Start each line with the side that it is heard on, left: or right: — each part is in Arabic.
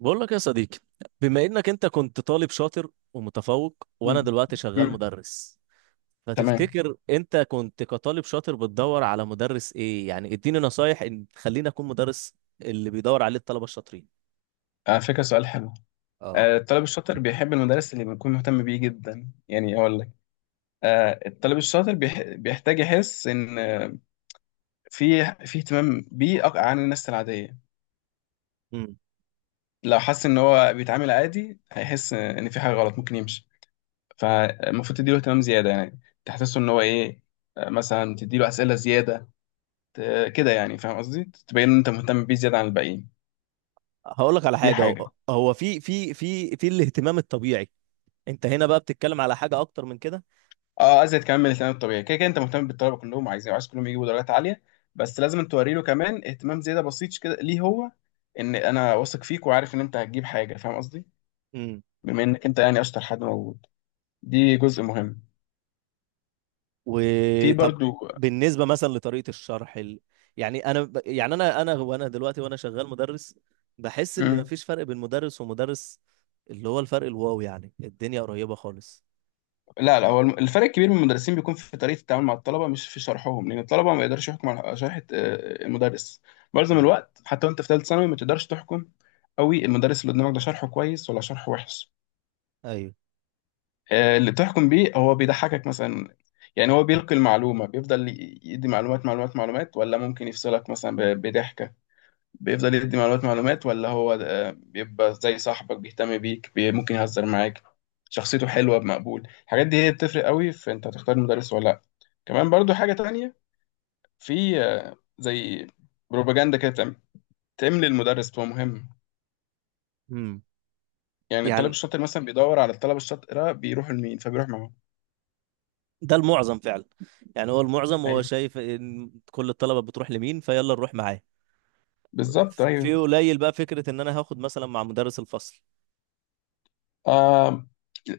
right: بقول لك يا صديقي، بما انك انت كنت طالب شاطر ومتفوق وانا
left: مم.
right: دلوقتي شغال
left: مم.
right: مدرس،
left: تمام.
right: فتفتكر انت كنت كطالب شاطر بتدور على مدرس ايه؟ يعني اديني نصايح ان تخليني اكون مدرس اللي بيدور عليه الطلبة الشاطرين.
left: على فكرة، سؤال حلو.
right: اه.
left: الطالب الشاطر بيحب المدرس اللي بيكون مهتم بيه جدا، يعني أقول لك. الطالب الشاطر بيحتاج يحس إن في اهتمام بيه عن الناس العادية.
right: امم.
left: لو حس إن هو بيتعامل عادي، هيحس إن في حاجة غلط، ممكن يمشي. فالمفروض تديله اهتمام زيادة، يعني تحسسه إن هو إيه. مثلا تديله أسئلة زيادة، كده، يعني فاهم قصدي، تبين إن أنت مهتم بيه زيادة عن الباقيين.
right: هقول لك على
left: دي
right: حاجة.
left: حاجة.
right: هو هو في الاهتمام الطبيعي. انت هنا بقى بتتكلم على حاجة اكتر من كده.
left: اه، ازيد كمان من الاهتمام الطبيعي. كده كده انت مهتم بالطلبه كلهم، عايزين، عايز كلهم يجيبوا درجات عاليه، بس لازم توري له كمان اهتمام زياده بسيط كده ليه هو. انا واثق فيك وعارف ان انت هتجيب حاجه، فاهم قصدي، بما انك انت يعني اشطر حد موجود. دي جزء مهم. في
right: وطب،
left: برضو.
right: بالنسبه مثلا لطريقه الشرح يعني يعني انا وانا دلوقتي وانا شغال مدرس، بحس ان
left: مم.
right: مفيش فرق بين مدرس ومدرس، اللي هو الفرق الواو، يعني الدنيا قريبه خالص.
left: لا لا، هو الفرق الكبير من المدرسين بيكون في طريقه التعامل مع الطلبه، مش في شرحهم، لان الطلبه ما يقدرش يحكم على شرح المدرس معظم
right: امم.
left: الوقت. حتى وانت في ثالث ثانوي، ما تقدرش تحكم قوي المدرس اللي قدامك ده شرحه كويس ولا شرحه وحش.
right: ايوه.
left: اللي تحكم بيه هو بيضحكك مثلا، يعني هو بيلقي المعلومة، بيفضل يدي معلومات معلومات معلومات، ولا ممكن يفصلك مثلا بضحكة. بيفضل يدي معلومات معلومات، ولا هو بيبقى زي صاحبك، بيهتم بيك، ممكن يهزر معاك، شخصيته حلوة بمقبول. الحاجات دي هي بتفرق قوي في انت هتختار المدرس ولا لا. كمان برضو حاجة تانية، في زي بروباجندا كده بتعمل، تعمل للمدرس، بتبقى مهم.
right: امم.
left: يعني الطالب
right: يعني
left: الشاطر مثلا بيدور على الطلبة الشاطرة بيروحوا لمين، فبيروح معاهم.
right: ده المعظم فعلا، يعني هو المعظم هو
left: ايوه،
right: شايف ان كل الطلبه بتروح لمين فيلا نروح معاه.
left: بالظبط،
right: في
left: ايوه.
right: قليل بقى فكره ان انا هاخد مثلا مع مدرس الفصل.
left: آه،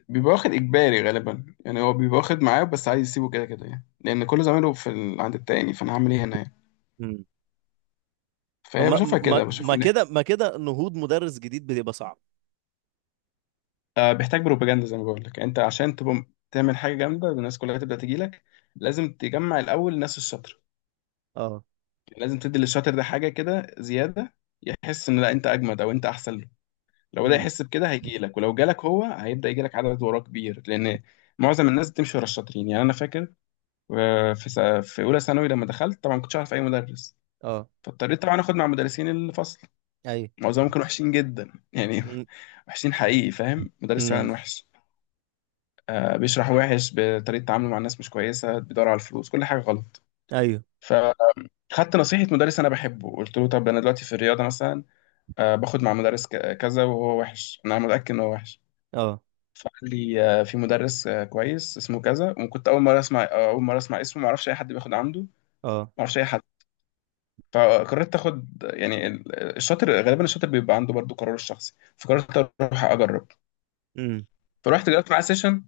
left: بيبقى واخد إجباري غالبا، يعني هو بيبقى واخد معاه بس عايز يسيبه، كده كده يعني، لأن كل زمايله في ال... عند التاني، فأنا هعمل إيه هنا يعني؟
right: امم.
left: فهي
right: ما
left: بشوفها
right: ما
left: كده، بشوف
right: ما
left: إن.
right: كده ما كده نهوض مدرس جديد بيبقى صعب.
left: آه، بيحتاج بروباجندا زي ما بقول لك، أنت عشان تبقى تعمل حاجة جامدة، الناس كلها تبدأ تجي لك، لازم تجمع الأول الناس الشاطرة.
right: اه.
left: يعني لازم تدي للشاطر ده حاجة كده زيادة، يحس إن لا، أنت أجمد، أو أنت أحسن له. لو بدأ
right: امم.
left: يحس بكده، هيجي لك، ولو جالك هو، هيبدأ يجي لك عدد وراه كبير، لأن معظم الناس بتمشي ورا الشاطرين. يعني أنا فاكر وفي س- في اولى ثانوي لما دخلت، طبعا ما كنتش اعرف اي مدرس،
right: اه.
left: فاضطريت طبعا اخد مع مدرسين الفصل.
right: ايوه.
left: معظمهم كانوا وحشين جدا يعني.
right: امم.
left: وحشين حقيقي، فاهم، مدرس
right: امم.
left: فعلا وحش. آه، بيشرح وحش، بطريقه تعامله مع الناس مش كويسه، بيدور على الفلوس، كل حاجه غلط.
right: ايوه.
left: فخدت نصيحه مدرس انا بحبه. قلت له طب انا دلوقتي في الرياضه مثلا، آه باخد مع مدرس كذا، وهو وحش، انا متاكد ان هو وحش.
right: اه.
left: فقال لي آه، في مدرس آه كويس اسمه كذا. وكنت اول مره اسمع، اول مره اسمع اسمه، ما اعرفش اي حد بياخد عنده، ما
right: اه.
left: اعرفش اي حد. فقررت اخد، يعني الشاطر غالبا الشاطر بيبقى عنده برضو قراره الشخصي، فقررت اروح اجرب.
right: امم.
left: فروحت جربت معاه سيشن،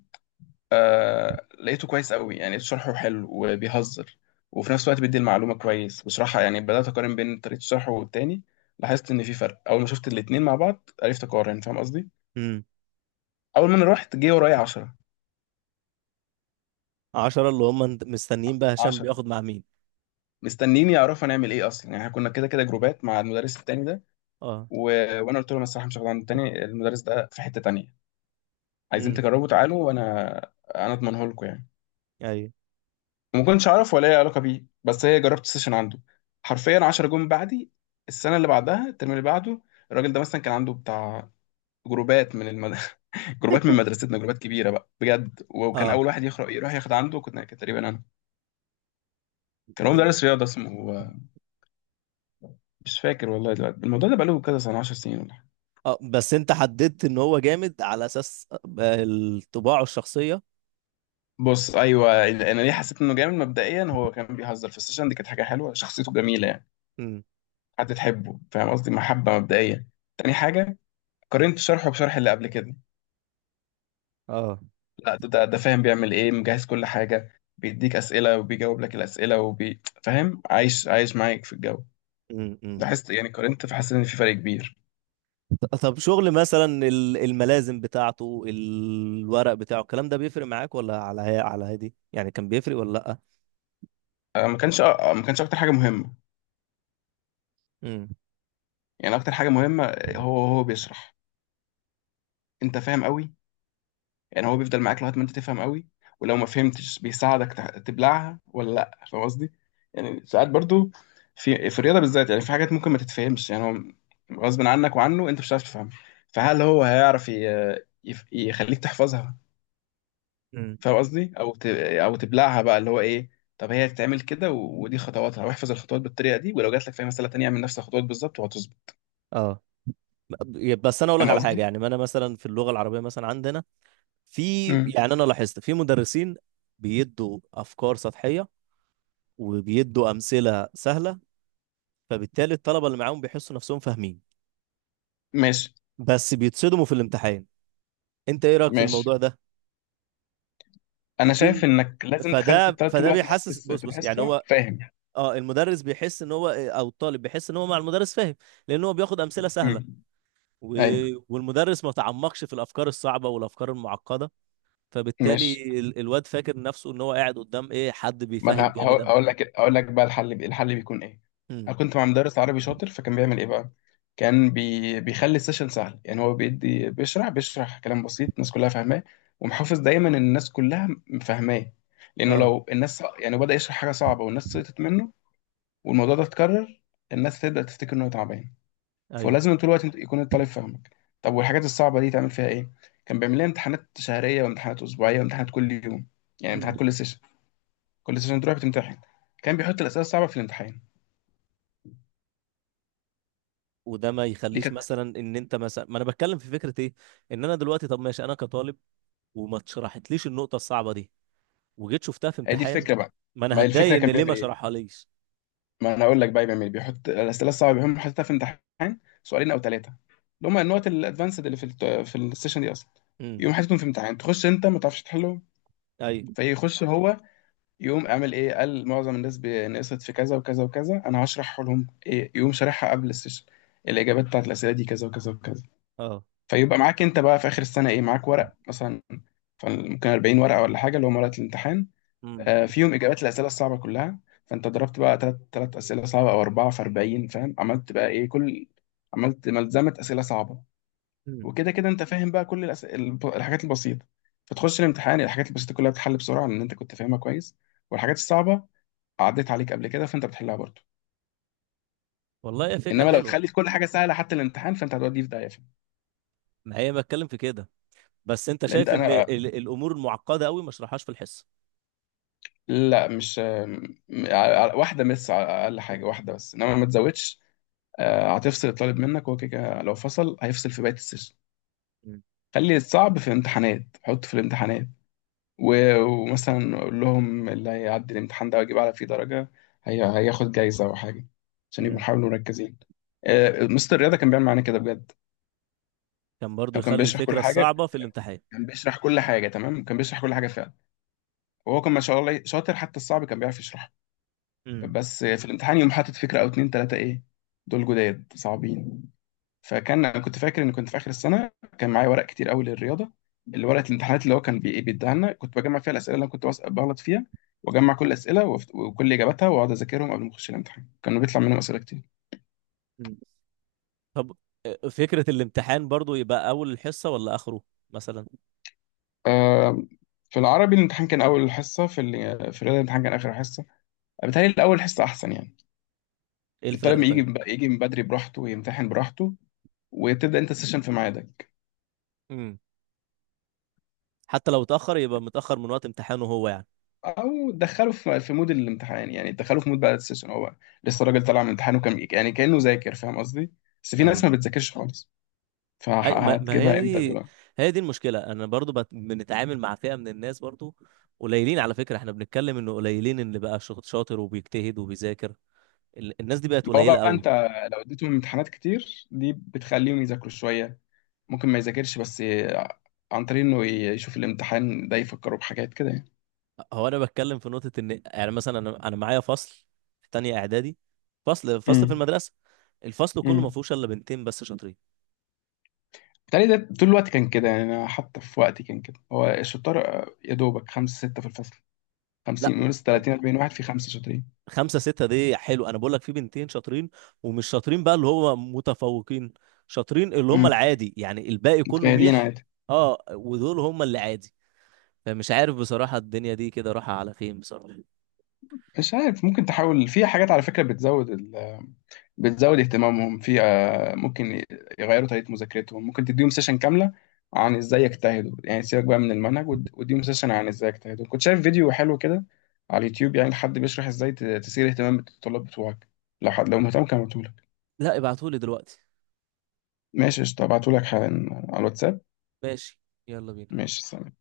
left: آه لقيته كويس قوي، يعني لقيت شرحه حلو وبيهزر، وفي نفس الوقت بيدي المعلومه كويس وشرحها. يعني بدات اقارن بين طريقه شرحه والتاني، لاحظت ان في فرق. اول ما شفت الاتنين مع بعض، عرفت اقارن، فاهم قصدي.
right: امم.
left: اول ما انا رحت، جه ورايا 10.
right: 10 اللي هم مستنيين بقى هشام
left: 10
right: بياخد مع مين؟
left: مستنيين يعرفوا هنعمل ايه اصلا، يعني احنا كنا كده كده جروبات مع المدرس التاني ده.
right: اه.
left: و... وانا قلت لهم الصراحه مش هاخد عند التاني، المدرس ده في حته تانيه، عايزين
right: امم.
left: تجربوا تعالوا، انا اضمنه لكم يعني.
right: ايوه.
left: وما كنتش اعرف ولا اي علاقه بيه، بس هي جربت سيشن عنده. حرفيا 10 جون بعدي، السنه اللي بعدها، الترم اللي بعده. الراجل ده مثلا كان عنده بتاع جروبات من جروبات من مدرستنا، جروبات كبيره بقى بجد، وكان
right: اه.
left: اول واحد يخرج يروح ياخد عنده كنت، كان تقريبا انا. كان هو مدرس رياضه اسمه، مش فاكر والله دلوقتي، الموضوع ده بقاله كذا سنه، 10 سنين ولا حاجة.
right: اه. بس انت حددت ان هو جامد على اساس الطباع والشخصية.
left: بص، ايوه، انا ليه حسيت انه جامد مبدئيا؟ هو كان بيهزر في السيشن دي، كانت حاجه حلوه، شخصيته جميله يعني،
right: امم.
left: هتتحبه، فاهم قصدي، محبة مبدئية. تاني حاجة، قارنت شرحه بشرح اللي قبل كده،
right: اه.
left: لا، ده ده فاهم بيعمل ايه، مجهز كل حاجة، بيديك أسئلة وبيجاوب لك الأسئلة، فاهم، عايش عايش معاك في الجو.
right: امم. امم.
left: لاحظت، يعني قارنت، فحسيت إن في فرق كبير.
right: طب شغل مثلا الملازم بتاعته، الورق بتاعه، الكلام ده بيفرق معاك ولا على هي على هادي؟ يعني كان بيفرق ولا لأ؟
left: ما كانش، ما كانش أكتر حاجة مهمة،
right: امم.
left: يعني أكتر حاجة مهمة، هو بيشرح، أنت فاهم قوي. يعني هو بيفضل معاك لغايه ما انت تفهم قوي، ولو ما فهمتش بيساعدك تبلعها ولا لا، فاهم قصدي. يعني ساعات برضو في الرياضه بالذات، يعني في حاجات ممكن ما تتفهمش، يعني هو غصب عنك وعنه انت مش هتعرف تفهمها. فهل هو هيعرف يخليك تحفظها،
right: امم.
left: فاهم قصدي، او تبلعها بقى، اللي هو ايه، طب هي تتعمل كده، ودي خطواتها، واحفظ الخطوات بالطريقه دي، ولو جات لك في مساله تانية، اعمل نفس الخطوات بالظبط وهتظبط،
right: اه. بس انا اقول لك
left: فاهم
right: على حاجة،
left: قصدي.
right: يعني ما انا مثلا في اللغة العربية مثلا عندنا في،
left: امم،
right: يعني انا لاحظت في مدرسين بيدوا افكار سطحيه وبيدوا امثله سهله، فبالتالي الطلبه اللي معاهم بيحسوا نفسهم فاهمين
left: ماشي.
right: بس بيتصدموا في الامتحان. انت ايه رايك في
left: ماشي،
right: الموضوع ده؟
left: انا
right: وفي،
left: شايف انك لازم تخلي
right: فده
left: الطالب طول
right: فده
left: الوقت معاك في
right: بيحسس، بص
left: في
right: بص، يعني
left: الحصه،
right: هو
left: فاهم.
right: اه، المدرس بيحس ان هو او الطالب بيحس ان هو مع المدرس فاهم. لان هو بياخد امثله
left: امم.
right: سهله و...
left: ايوه.
right: والمدرس ما تعمقش في الافكار الصعبه والافكار المعقده.
left: ماشي.
right: فبالتالي الواد فاكر نفسه ان هو قاعد قدام ايه، حد
left: ما
right: بيفهم
left: انا
right: جامد
left: هقول
right: قوي.
left: هقول لك هقول لك بقى الحل الحل بيكون ايه.
right: امم.
left: انا كنت مع مدرس عربي شاطر، فكان بيعمل ايه بقى؟ كان بيخلي السيشن سهل، يعني هو بيدي، بيشرح كلام بسيط الناس كلها فاهماه، ومحافظ دايما ان الناس كلها فاهماه، لانه
right: اه.
left: لو الناس، يعني بدأ يشرح حاجه صعبه والناس سقطت منه، والموضوع ده اتكرر، الناس تبدأ تفتكر انه تعبان.
right: ايوه.
left: فلازم طول الوقت يكون الطالب فاهمك. طب والحاجات الصعبه دي تعمل فيها ايه؟ كان بيعمل لنا امتحانات شهريه، وامتحانات اسبوعيه، وامتحانات كل يوم، يعني
right: مم.
left: امتحانات كل سيشن، كل سنه تروح بتمتحن. كان بيحط الاسئله الصعبه في الامتحان.
right: وده ما
left: دي
right: يخليش
left: كانت،
right: مثلا ان انت مثلا، ما انا بتكلم في فكره ايه، ان انا دلوقتي، طب ماشي، انا كطالب وما اتشرحتليش النقطه الصعبه دي وجيت شفتها في
left: هي دي
right: امتحان،
left: الفكره بقى.
right: ما
left: ما
right: انا
left: هي الفكره
right: هتضايق ان
left: كان
right: ليه
left: بيعمل
right: ما
left: ايه؟
right: شرحها ليش.
left: ما انا اقول لك بقى بيعمل ايه. بيحط الاسئله الصعبه بيهم، حاططها في امتحان، سؤالين او ثلاثه، اللي هم النقط الادفانسد اللي في في السيشن دي اصلا.
right: امم.
left: يقوم حاططهم في امتحان، تخش انت ما تعرفش تحله،
right: ايوه.
left: فيخش هو، يقوم عامل ايه، قال معظم الناس نقصت في كذا وكذا وكذا، انا هشرح لهم ايه، يقوم شارحها قبل السيشن. الاجابات بتاعت الاسئله دي كذا وكذا وكذا.
right: اه.
left: فيبقى معاك انت بقى في اخر السنه ايه؟ معاك ورق مثلا، ممكن 40 ورقه ولا حاجه، اللي هم ورقه الامتحان،
right: امم.
left: آه، فيهم اجابات الاسئله الصعبه كلها. فانت ضربت بقى ثلاث اسئله صعبه او اربعه في 40، فاهم، عملت بقى ايه، كل، عملت ملزمه اسئله صعبه.
right: امم.
left: وكده كده انت فاهم بقى كل الحاجات البسيطه. فتخش الامتحان، الحاجات البسيطه كلها بتتحل بسرعه، لان انت كنت فاهمها كويس. والحاجات الصعبه عديت عليك قبل كده، فانت بتحلها برضه.
right: والله هي فكره
left: انما لو
right: حلوه.
left: تخلي كل حاجه سهله حتى الامتحان، فانت هتوديه في داهيه، فاهم؟
right: ما هي بتكلم في كده. بس انت
left: لان انت
right: شايف ان
left: انا،
right: الامور المعقده قوي ما اشرحهاش في الحصه؟
left: لا مش ع- واحدة مس على أقل حاجة، واحدة بس، إنما ما تزودش. هتفصل الطالب منك، هو كده كده لو فصل هيفصل في بقية السيشن.
right: مم.
left: خلي الصعب في الامتحانات، حطه في الامتحانات. ومثلا قول لهم اللي هيعدي الامتحان ده ويجيب على فيه درجة، هي هياخد جايزة أو حاجة، عشان يبقوا
right: مم.
left: يحاولوا مركزين. مستر الرياضة كان بيعمل معانا كده بجد.
right: كان برضو
left: هو كان
right: يخلي
left: بيشرح
right: الفكره
left: كل حاجة،
right: الصعبه في الامتحان؟
left: كان بيشرح كل حاجة تمام، كان بيشرح كل حاجة فعلا. وهو كان ما شاء الله شاطر، حتى الصعب كان بيعرف يشرحه.
right: مم.
left: بس في الامتحان يوم، حاطط فكرة أو اتنين تلاتة، إيه، دول جداد صعبين. فكان، أنا كنت فاكر إن كنت في آخر السنة، كان معايا ورق كتير أوي للرياضة، اللي ورقة الامتحانات اللي هو كان بي- إيه بيديها لنا، كنت بجمع فيها الأسئلة اللي أنا كنت بغلط فيها، وأجمع كل الأسئلة وكل إجاباتها، وأقعد أذاكرهم قبل ما أخش الامتحان، كانوا بيطلع منهم أسئلة كتير.
right: مم. طب، فكره الامتحان برضو يبقى اول الحصه ولا اخره مثلا؟
left: آه، في العربي الامتحان كان أول حصة، في في الرياضة الامتحان كان آخر حصة. بيتهيألي الأول حصة أحسن، يعني
right: ايه
left: الطالب
right: الفرق
left: يجي
right: طيب؟
left: من يجي من بدري براحته ويمتحن براحته، وتبدأ أنت السيشن في ميعادك.
right: امم. حتى لو اتأخر يبقى متأخر من وقت امتحانه هو، يعني.
left: او دخله في في مود الامتحان، يعني دخله في مود بقى السيشن، هو لسه الراجل طالع من امتحانه، كان يعني كانه ذاكر، فاهم قصدي. بس في
right: ايوه.
left: ناس ما بتذاكرش خالص،
right: اي، ما ما هي
left: فهتجيبها امتى دي
right: دي
left: بقى؟
right: هي دي المشكلة، انا برضو بنتعامل مع فئة من الناس برضو، قليلين، على فكرة احنا بنتكلم انه قليلين، اللي بقى شاطر وبيجتهد وبيذاكر. الناس دي بقت
left: ما هو
right: قليلة
left: بقى
right: قوي.
left: انت لو اديتهم امتحانات كتير، دي بتخليهم يذاكروا شويه، ممكن ما يذاكرش بس عن طريق انه يشوف الامتحان ده، يفكروا بحاجات كده يعني.
right: هو انا بتكلم في نقطة ان، يعني مثلا، انا معايا فصل في تانية اعدادي، فصل في
left: امم،
right: المدرسة. الفصل كله ما
left: امم،
right: فيهوش الا بنتين بس شاطرين.
left: بالتالي ده طول الوقت كان كده، يعني انا حتى في وقتي كان كده. هو الشطار، يا دوبك خمسة ستة في الفصل،
right: لا،
left: 50 من 30، 40 واحد في خمسة شاطرين.
right: خمسة ستة دي حلو، أنا بقول لك في بنتين شاطرين ومش شاطرين بقى اللي هو متفوقين، شاطرين اللي هم
left: امم.
right: العادي، يعني الباقي كله
left: مجتهدين
right: ميح.
left: عادي.
right: اه، ودول هم اللي عادي. فمش عارف بصراحة الدنيا دي كده رايحة على فين، بصراحة.
left: مش عارف، ممكن تحاول في حاجات على فكرة بتزود ال... بتزود اهتمامهم في، ممكن يغيروا طريقة مذاكرتهم، ممكن تديهم سيشن كاملة عن ازاي يجتهدوا، يعني سيبك بقى من المنهج، واديهم سيشن عن ازاي يجتهدوا. كنت شايف فيديو حلو كده على اليوتيوب، يعني حد بيشرح ازاي تثير اهتمام الطلاب بتوعك. لو حد، لو مهتم، كان ابعتهولك.
right: لا، ابعتولي دلوقتي.
left: ماشي، قشطة، هبعتهولك حالا على الواتساب.
right: ماشي، يلا بينا.
left: ماشي، سلام.